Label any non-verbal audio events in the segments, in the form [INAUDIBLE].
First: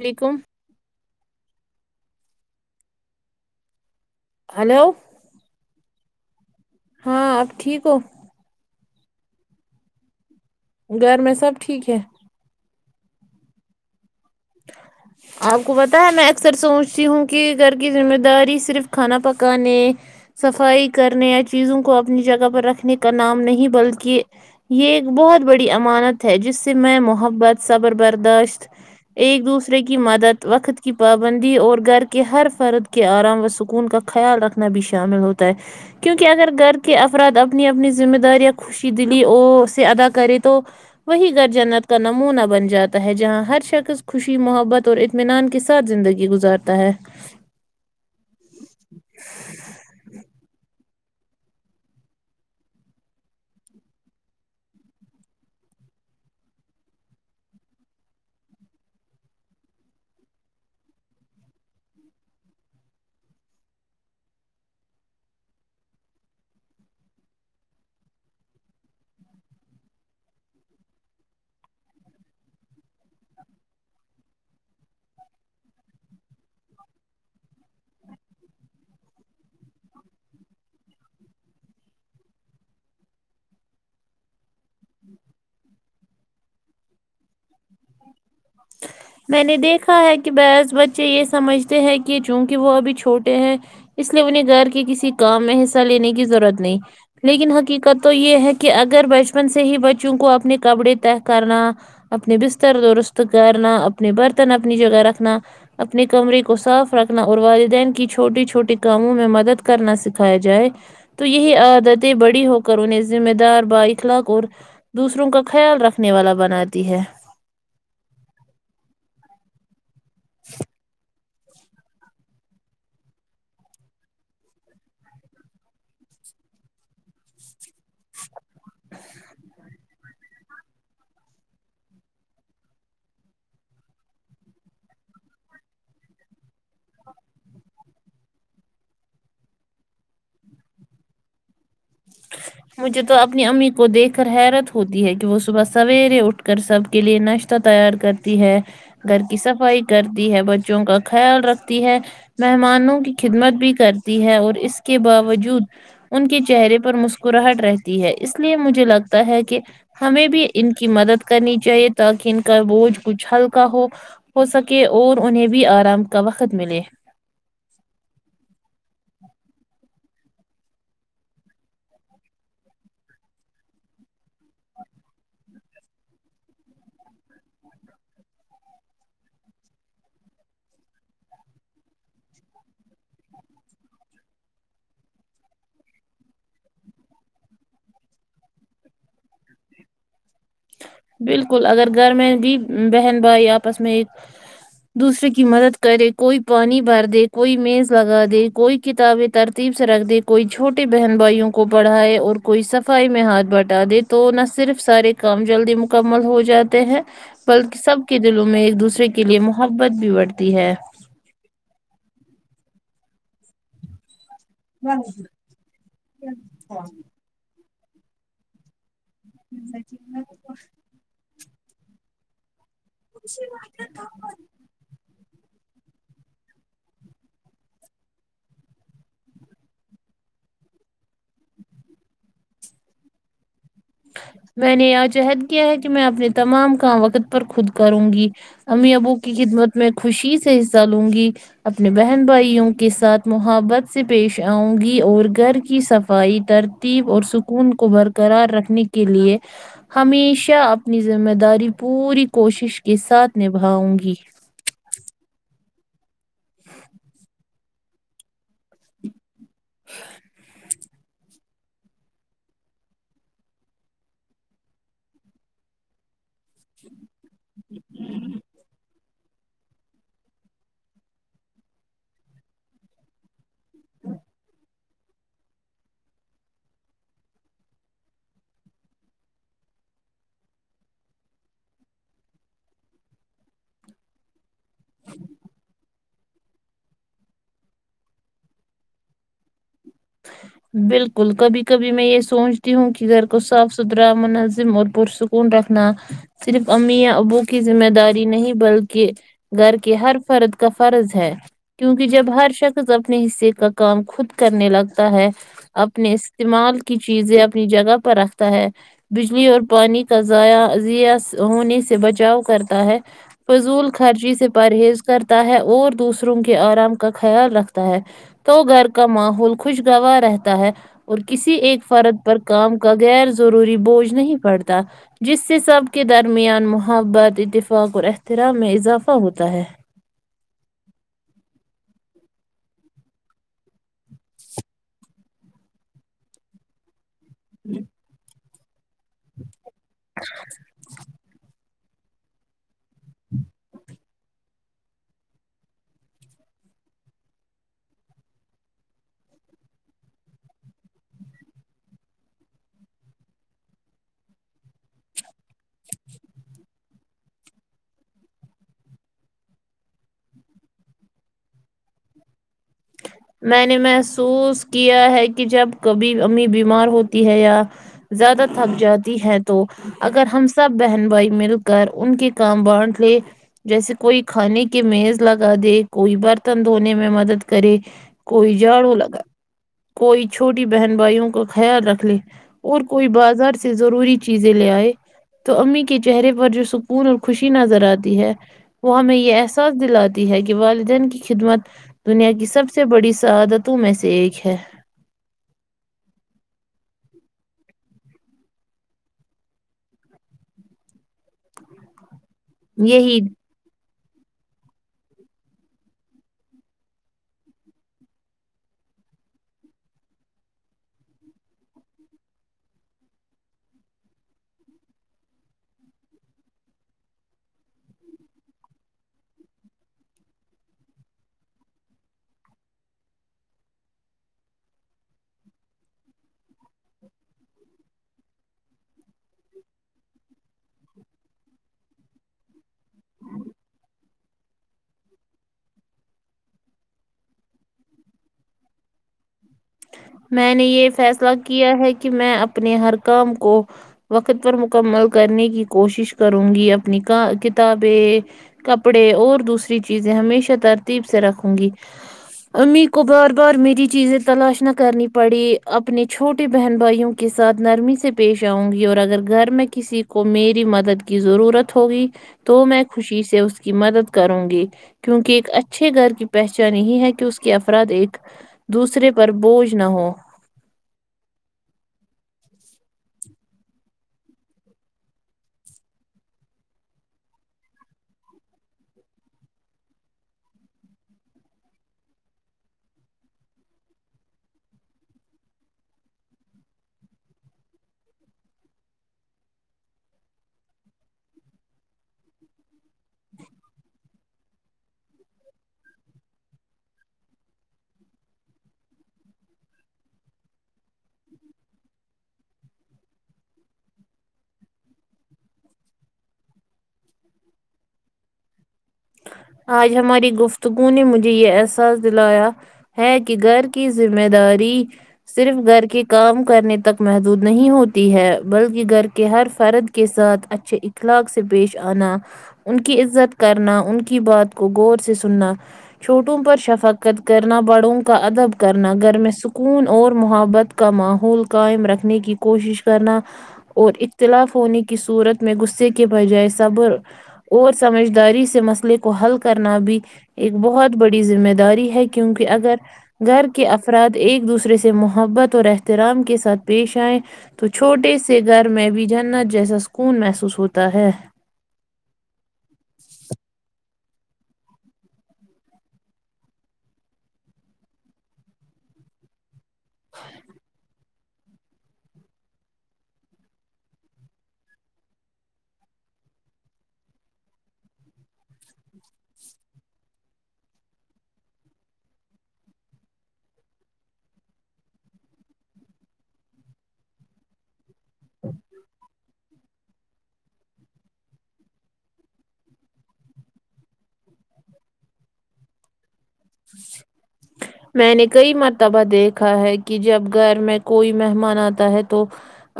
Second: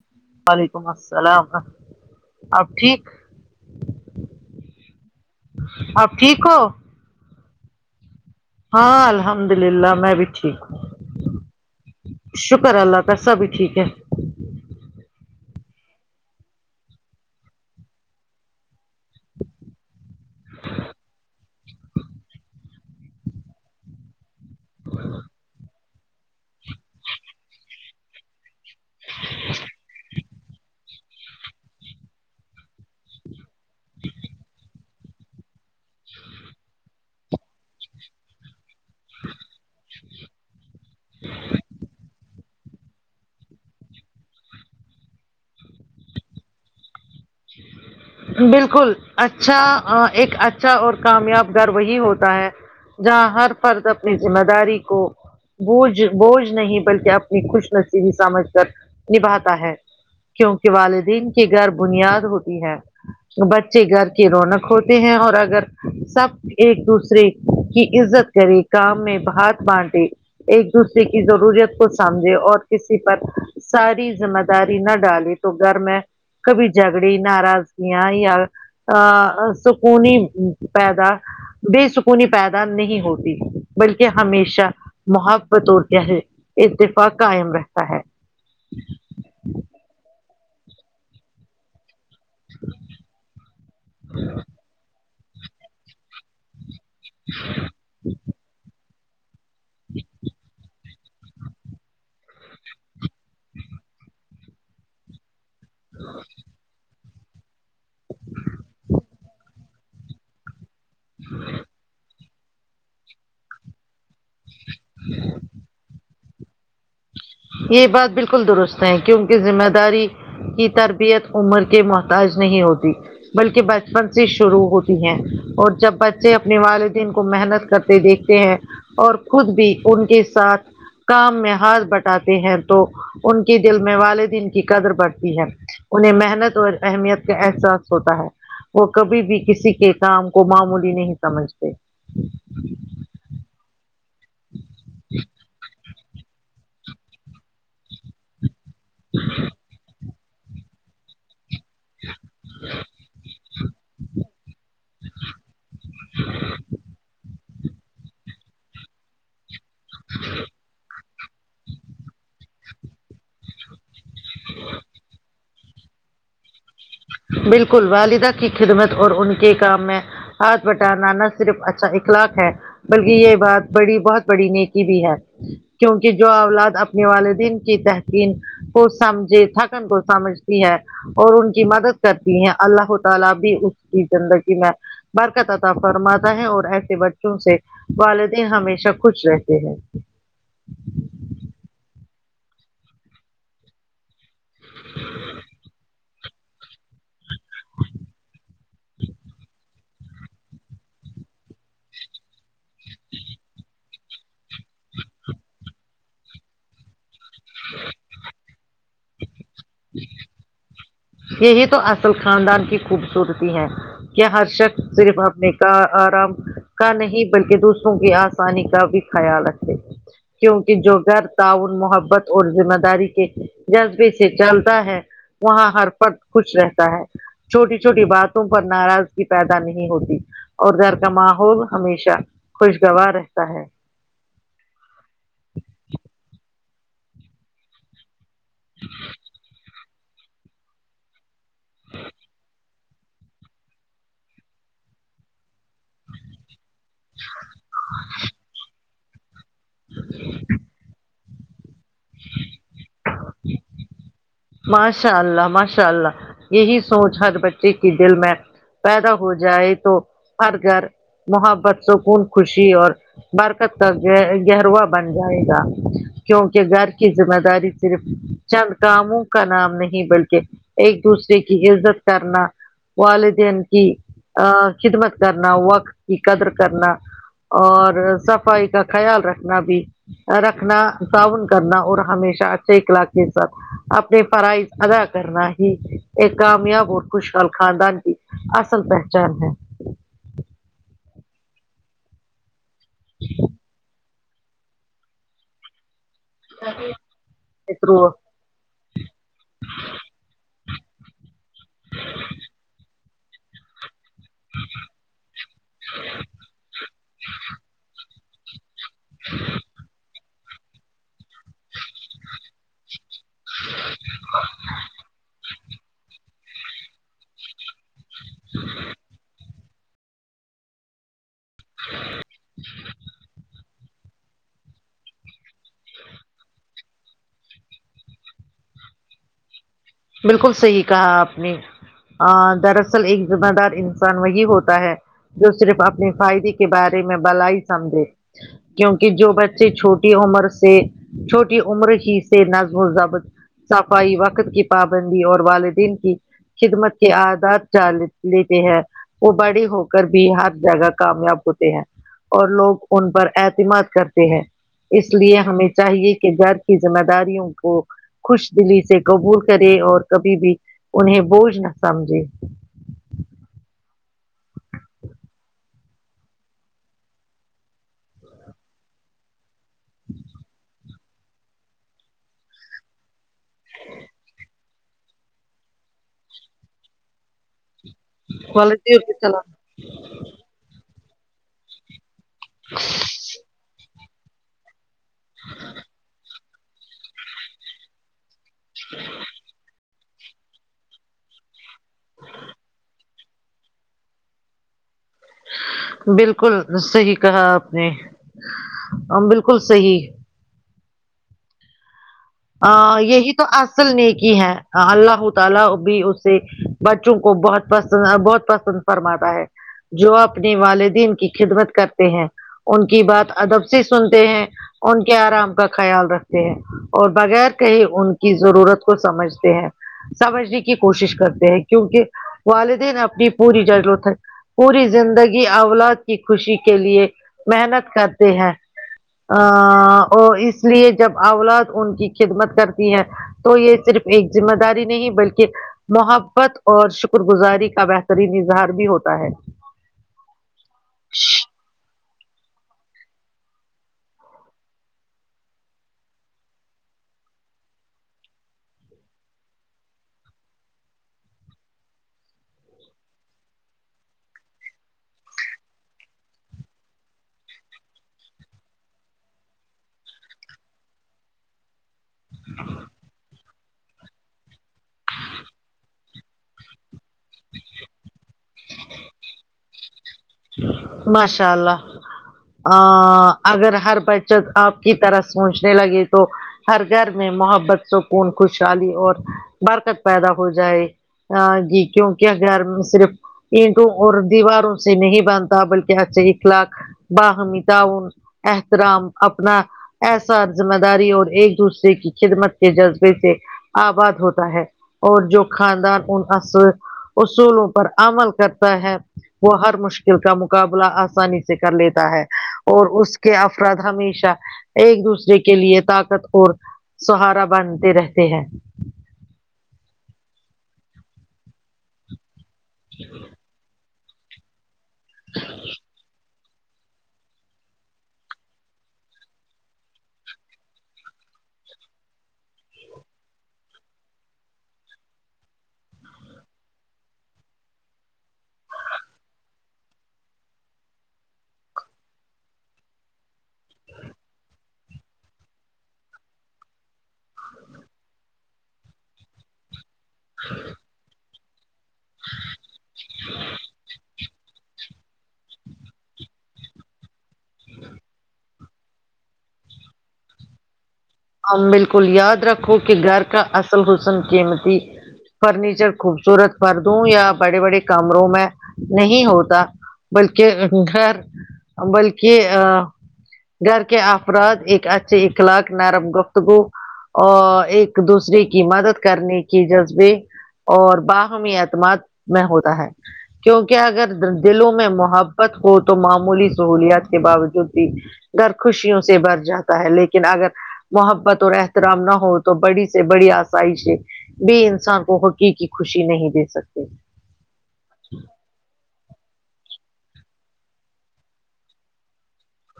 علکم وعلیکم السلام اپ ٹھیک ہیلو اپ ٹھیک ہو ہاں اپ ٹھیک ہو ہاں الحمد للہ میں بھی ٹھیک ہوں گھر میں سب ٹھیک ہے شکر اللہ کا سبھی ٹھیک ہے آپ کو پتا ہے میں اکثر سوچتی ہوں کہ گھر کی ذمہ داری صرف کھانا پکانے صفائی کرنے یا چیزوں کو اپنی جگہ پر رکھنے کا نام نہیں بلکہ یہ ایک بہت بڑی امانت ہے جس سے میں محبت صبر برداشت ایک دوسرے کی مدد وقت کی پابندی اور گھر کے ہر فرد کے آرام و سک کون کا خیال رکھنا بھی شامل ہوتا ہے کیونکہ اگر گھر کے افراد اپنی اپنی ذمہ داریاں خو شیدلی ا سے ادا کرے تو وہی گھر جنت کا نمونہ بن جاتا ہے جہاں ہر شخص خوشی محبت اور اطمینان کے ساتھ زندگی گزارتا ہے بالکل اچھا ایک اچھا اور کامیاب گھر وہی ہوتا ہے جہاں ہر فرد اپنی ذمہ داری کو بوجھ بوجھ نہیں بلکہ اپنی خوش نصیبی سمجھ کر نبھاتا ہے کیونکہ والدین کی گھر بنیاد ہوتی ہے بچے گھر کی رونق ہوتے ہیں اور اگر سب ایک دوسرے کی عزت کرے کام میں ہاتھ بانٹے ایک دوسرے کی ضرورت کو سمجھے اور کسی پر ساری ذمداری نہ ڈالی تو گھر میں کبھی جھگڑے ناراض یا یارا سکون ہی پیدا بےسکونی پیدا نہیں ہوتی بلکہ ہمیشہ محبت اور کہے اتفاق قائم رہتا ہے میں نے دیکھا ہے کہ بعض بچے یہ سمجھ تے ہے کی چونکہ وہ ابھی چھوٹے ہیں اس لیے انہیں گھر کے کسی کام میں حصہ لینے کی ضرورت نہیں لیکن حقیقت تو یہ ہے کہ اگر بچ پن سے ہی بچوں کو اپنے کپڑے طے کرنا اپنے بستر دست کرنا اپنے برتن اپنی جگہ رکھنا اپنے کمرے کو صاف رکھنا اور والدین کے چھوٹے چھوٹے کاموں میں مدد کرنا سکھایا جائے تو یہی عادتیں بڑی ہو کر انہیں ذمہ دار با اخلاق اور دوسروں کا خیال رکھنے والا بناتی ہے یہ بات بالکل درست ہے کیونکہ ذمہ داری کی تربیت عمر کے محتاج نہیں ہوتی بلکہ بچپن سے شروع ہوتی ہیں اور جب بچے اپنے والدین کو محنت کرتے دیکھتے ہیں اور خود بھی ان کے ساتھ کام میں ہاتھ بٹ تا کہ ہیں تو ان کے دل میں والدین کی قدر بڑھتی ہے انہیں محنت اور اہمیت کا احساس ہوتا ہے وہ کبھی بھی کسی کے کام کو معمولی نہیں سمجھتے مجھے تو اپنی امی کو دیکھ کر حیرت ہوتی ہے کہ وہ صبح سویرے اٹھ کر سب کے لیے ناشتہ تیار کرتی ہے گھر کی صفائی کرتی ہے بچوں کا خیال رکھتی ہے مہمانوں کی خدمت بھی کرتی ہے اور اس کے باوجود ان کے چہرے پر مسکراہٹ رہتی ہے اس لیے مجھے لگتا ہے کہ ہمیں بھی ان کی مدد کرنی چاہیے تاکہ ان کا بوجھ کچھ ہلکا ہو ہو سکے اور انہیں بھی آرام کا وقت ملے بالکل والدہ کی خدمت اور ان کے کام میں ہاتھ بٹانہ نا صرف اچھا اخلاق ہے بلکہ یہ بات بڑی بہت بڑی نیکی بھی ہے کیونکہ جو اولاد اپنے والدین کی بہترین کو سمجھے تھکن کو سمجھتی ہے اور ان کی مدد کرتی ہیں اللہ تعالی بھی اس کی زندگی میں برکت عطا فرماتا ہے اور ایسے بچوں سے والدین ہمیشہ خوش رہتے ہیں بالکل اگر گھر میں جی بہن بائی آپس میں دوسرے کی مدد کرے کوئی پانی بھر دے کوئی میز لگا دے کوئی کتابیں ترتیب سے رکھ دے کوئی چھوٹے بہن بھائیوں کو پڑھائے اور کوئی صفائی میں ہاتھ بٹا دے تو نہ صرف سارے کام جلدی مکمل ہو جاتے ہیں بلکہ سب کے دلوں میں ایک دوسرے کے لیے محبت بھی بڑھتی ہے یہی تو اصل خاندان کی خوبصورتی ہے کے ہر شخص صرف اپنے کا آرام کا نہیں بلکہ دوسروں کی آسانی کا بھی خیال رکھے کیونکہ جو گھر تعاون محبت اور ذمہ داری کے جذبے سے چلتا ہے وہاں ہر فرد خوش رہتا ہے چھوٹی چھوٹی باتوں پر ناراضگی پیدا نہیں ہوتی اور گھر کا ماحول ہمیشہ خوشگوار رہتا ہے میں نے اج عہد کیا ہے کہ میں اپنے تمام کام وقت پر خود کروں گی امی ابو کی خدمت میں خوشی سے حصہ لوں گی اپنے بہن بھائیوں کے ساتھ محبت سے پیش آؤں گی اور گھر کی صفائی تر تیب اور سکون کو برقرار رکھنے کے لئے ہمیشہ اپنی ذمہ داری پوری کوشش کے ساتھ نبھاؤں گی ماشاء اللہ ماشاء اللہ یہی سوچ ہر بچے کی دل میں پیدا ہو جائے تو ہر گھر محبت سکون خوشی اور برکت کا گہروا بن جائے گا کیونکہ گھر کی ذمہ داری صرف چند کاموں کا نام نہیں بلکہ ایک دوسرے کے عزت کرنا والدین کی خدمت کرنا وقت کی قدر کرنا اور صفائی کا خیال رکھنا بھی رکھنا طاعون کرنا اور ہمیشہ اچھے اخلاق کے ساتھ اپنے فرائض ادا کرنا ہی ایک کامیاب اور خوشحال خاندان کی اصل پہچان ہے ہ [INAUDIBLE] بالکل کبھی کبھی میں یہ سوچتی ہوں کہ گھر کو صاف ستھرا منظم اور پرسکو کون رکھنا صرف امی یا ابو کی ذمہ داری نہیں بلکہ گھر کے ہر فرد کا فرض ہے کیونکہ جب ہر شخص اپنے حصے کا کام خود کرنے لگتا ہے اپنے استعمال کی چیزیں اپنی جگہ پر تا ہے بجلی اور پانی کا ضائع ضیا ہونے سے بچاؤ کرتا ہے فضول خرچی سے پرہیز کرتا ہے اور دوسرے روم کے آرام کا خیال رکھتا ہے تو گھر کا ماحول خوشگوار رہتا ہے اور کسی ایک فرد پر کام کا غیر ضروری بوجھ نہیں پڑتا جس سے سب کے درمیان محبت اتفاق اور احترام میں اضافہ ہوتا ہے بالکل صحیح کہا آپ نے دراصل ایک ذمہ دار انسان وہی ہوتا ہے جو صرف اپنے فائدے بارے میں بلائی سمجھے کیونکہ جو بچے چھوٹی عمر سے چھوٹی یہ عمر ہی سے نظم و ضبط صفائی وقت کی پابندی اور والدین کی خدمت کے آداد ڈال لیتے ہیں وہ بڑی ہو کر بھی ہر جگہ کامیاب ہوتے ہیں اور لوگ ان پر اعتماد کرتے ہیں اس لیے ہمیں چاہیے کہ گھر کی ذمہ داریوں کو خوش دلی سے قبول کرے اور کبھی بھی انہیں بوجھ نہ سمجھے میں نے محسوس کیا ہے کہ جب کبھی امی بیمار ہوتی ہے یا زیادہ تھک جاتی ہے تو اگر ہم سب بہن بھائی مل کر ان کے کام بانٹ لے جیسے کوئی کھانے کی میز لگا دے کوئی برتن دھونے میں مدد کرے کوئی جاڑو وعلیکم لگا السلام۔ کوئی چھوٹی بہن بھائیوں کا خیال رکھ لے اور کوئی بازار سے ضروری چیزیں لے آئے تو امی کے چہرے پر جو س کون اور خوشی نظر آتی ہے وہ ہمیں یہ احساس دلا تی ہے کہ والدین کی خدمت دنیا کی سب سے بڑی سعادت تو میں سے ایک ہے بالکل صحیح کہا آپ نے بالکل صحیح ا یہی یہ ہی تو اس فل نیکی ہے اللہ تعالی بھی اسے بچوں کو بہت پسند بہت پسند فرماتا ہے جو اپنے والدین کی خدمت کرتے ہیں ان کی بات ادب سے سنتے ہیں ان کے آرام کا خیال رکھتے ہیں اور بغیر کہیں ان کی ضرورت کو سمجھتے ہیں سمجھنے کی کوشش کرتے ہیں کیونکہ والدین اپنی پوری ضرورت ہے پوری زندگی اولاد کی خوشی کے لیے محنت کرتے ہیں آ اور اس لیے جب اولاد ان کی خدمت کرتی ہیں تو یہ صرف ایک ذمہ داری نہیں بلکہ محبت اور شکر گزاری کا بہترین اظہار بھی ہوتا ہے میں نے یہ فیصلہ کیا ہے کہ میں اپنے ہر کام کو وقت پر مکمل کرنے کی کوشش کروں گی اپنی کا کتابیں کپڑے اور دوسری چیزیں ہمیشہ ترتیب سے رکھوں گی امی کو بار بار میری چیزیں تلاش نہ کرنی پڑی اپنے چھوٹے بہن بھائیوں کے ساتھ نرمی سے پیش آؤں گی اور اگر گھر میں کسی کو میری مدد کی ضرورت ہوگی تو میں خوشی سے اس کی مدد کروں گی کیونکہ ایک اچھے گھر کی پہچان یہی ہے کہ اس کے افراد ایک دوسرے پر بوجھ نہ ہو ماشاء اللہ ا اگر ہر بچت آپ کی طرح سوچنے لگے تو ہر گھر میں محبت سکون خوشحالی اور برکت پیدا ہو جائے آ گی کیونکہ گھر میں صرف اینٹوں اور دیواروں سے نہیں بنتا بلکہ اچھے اخلاق باہمی تعاون احترام اپنا احساس ذمہ داری اور ایک دوسرے کی خدمت کے جذبے سے آباد ہوتا ہے اور جو خاندان ان اصر اصولوں پر عمل کرتا ہے وہ ہر مشکل کا مقابلہ آسانی سے کر لیتا ہے اور اس کے افراد ہمیشہ ایک دوسرے کے لیے طاقت اور سہارا بنتے رہتے ہیں آج ہماری گفتگو نے مجھے یہ احساس دلایا ہے کہ گھر کی ذمہ داری صرف گھر کے کام کرنے تک محدود نہیں ہوتی ہے بلکہ گھر کے ہر فرد کے ساتھ اچھے اخلاق سے پیش آنا ان کی عزت کرنا ان کی بات کو غور سے سننا چھوٹوں پر شفقت کرنا بڑوں کا ادب کرنا گھر میں سکون اور محبت کا ماحول قائم رکھنے کی کوشش کرنا اور اختلاف ہونے کی صورت میں غصے کے بجائے صبر اور سمجھداری سے مسئلے کو حل کرنا بھی ایک بہت بڑی ذمہ داری ہے کہ کیونکہ اگر گھر کے افراد ایک دوسرے سے محبت اور احترام کے ساتھ پیش آئےیں تو چھوٹے سے گھر میں بھی جنت جیسا سکون محسوس ہوتا ہے ہم بالکل یاد رکھو کہ گھر کا اصل حسن قیمتی فرنیچر خوبصورت پردوں یا بڑے بڑے کمروں میں نہیں ہوتا بلکہ گھر بلکہ آ گھر کے افراد ایک اچھے اخلاق نرم گفتگو اور ایک دوسرے کی مدد کرنے کی جذبے اور باہمی اعتماد میں ہوتا ہے کیونکہ اگر دلوں میں محبت ہو تو معمولی سہولیات کے باوجود بھی گھر خوشیوں سے بھر جاتا ہے لیکن اگر محبت اور احترام نہ ہو تو بڑی سے بڑی آسایشئیں بھی انسان کو حقیقی خوشی نہیں دے سکتے [INAUDIBLE] میں نے کئی مرتبہ دیکھا ہے کہ جب گھر میں کوئی مہمان آتا ہے تو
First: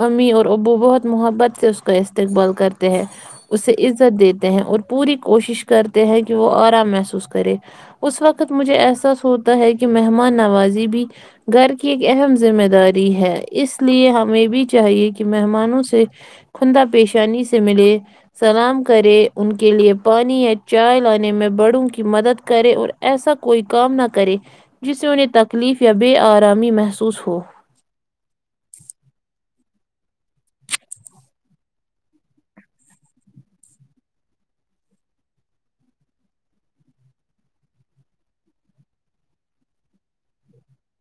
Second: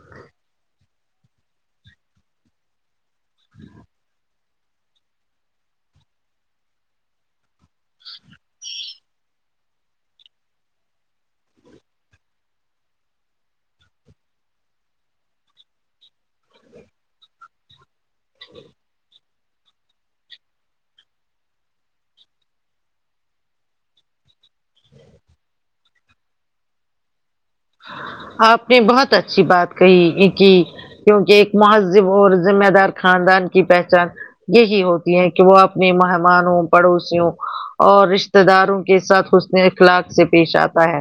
امی اور ابو بہت محبت سے اس کا استقبال کرتے ہیں اسے عزت دی تے ہیں اور پوری کوشش کرتے ہیں کہ وہ آرام محسوس کرے اس وقت تک مجھے احساس ہوتا ہے کہ مہمان نوازی بھی گھر کی ایک اہم ذمہ داری ہے اس لیے ہمیں بھی چاہیے کہ مہمانوں سے خندہ پیشانی سے ملے سلام کرے ان کے لیے پانی یا چائے لانے میں بڑوں کی مدد کرے اور ایسا کوئی کام نہ کرے جس سے انہیں تکلیف یا بے آرامی محسوس ہو آپ نے بہت اچھی بات کہی یہ کی کیونکہ ایک مہذب اور ذمہ دار خاندان کی پہچان یہی ہوتی ہے کہ وہ اپنے مہمانوں پڑوسیوں اور رشتتے داروں کے ساتھ حسن اخلاق سے پیش آتا ہے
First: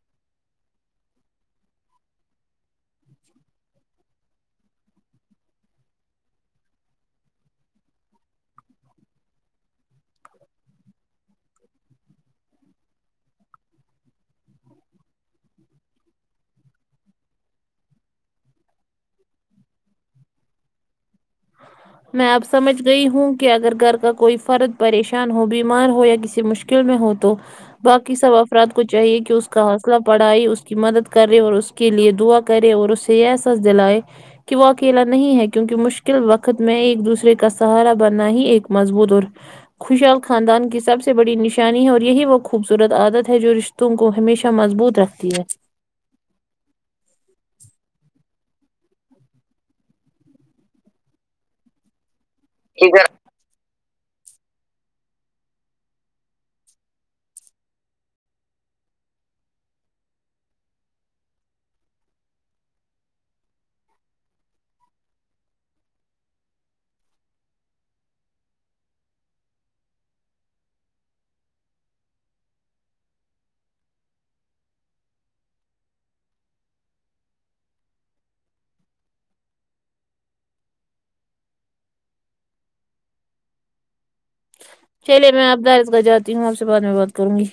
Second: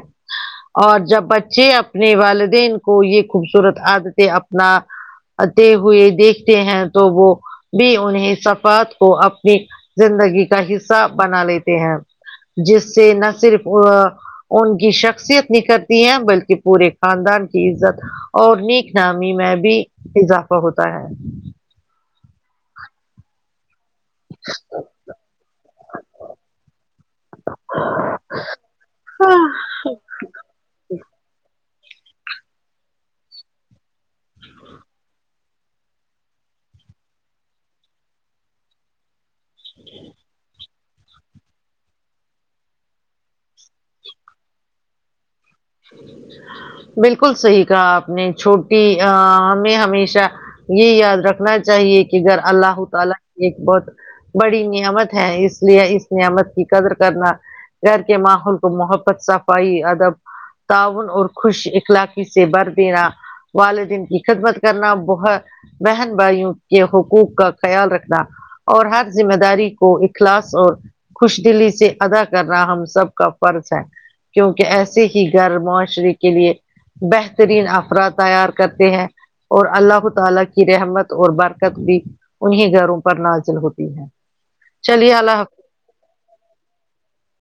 اور جب بچ ے اپنے والدین کو یہ خوبصورت عادتیں اپنا تے ہوئے دیکھتے ہیں تو وہ بھی انہیں صفات کو اپنی زندگی کا حصہ بنا لیتے ہیں جس سے نہ صرف ان کی شخصیت نہیں کرتی ہے بل کہ پورے خاندان کی عزت اور نیک نامی میں بھی اضافہ ہوتا ہے میں اب سمجھ گئی ہوں کہ اگر گھر کا کوئی فرد پریشان ہو بیمار ہو یا کسی مشکل میں ہو تو باقی سب افراد کو چاہیے کہ اس کا حوصلہ بڑھائے اس کی مدد کرے اور اس کے لئے دعا کریں اور اسے یہ احساس دلائے کہ وہ اکیلا نہیں ہے کیونکہ مشکل وقت میں ایک دوسرے کا سہارا بننا ہی ایک مضبوط اور خوشحال خاندان کی سب سے بڑی نشانی ہے اور یہی وہ خوبصورت عادت ہے جو رشتوں کو ہمیشہ مضبوط رکھتی ہے بالکل صحیح کہا آپ نے چھوٹی ا میں ہمیشہ یہ یاد رکھنا چاہیے کہ اگر اللہ ھو تعالی کی ایک بہت بڑی نعمت ہے اس لیے اس نعمت کی قدر کرنا گھر کے ماحول کو محبت صفائی ادب تعاون اور خوش اخلاقی سے بھر دینا والدین کی خدمت کرنا بہت بہن بھائیوں کے حقوق کا خیال رکھنا اور ہر ذمہ داری کو اخلاص اور خوش دلی سے ادا کرنا ہم سب کا فرض ہے کیونکہ ایس ے ہی گھر معاشرے کے لیے بہترین افراد تیار کرتے ہیں اور اللہ ھو تعالی کی رحمت اور برکت بھی انہیں گھروں پر نازل ہوتی ہے چلیے چلے اللہ حافظ میں آب دس بجاتی ہوں آپ سے بعد میں بات کروں گی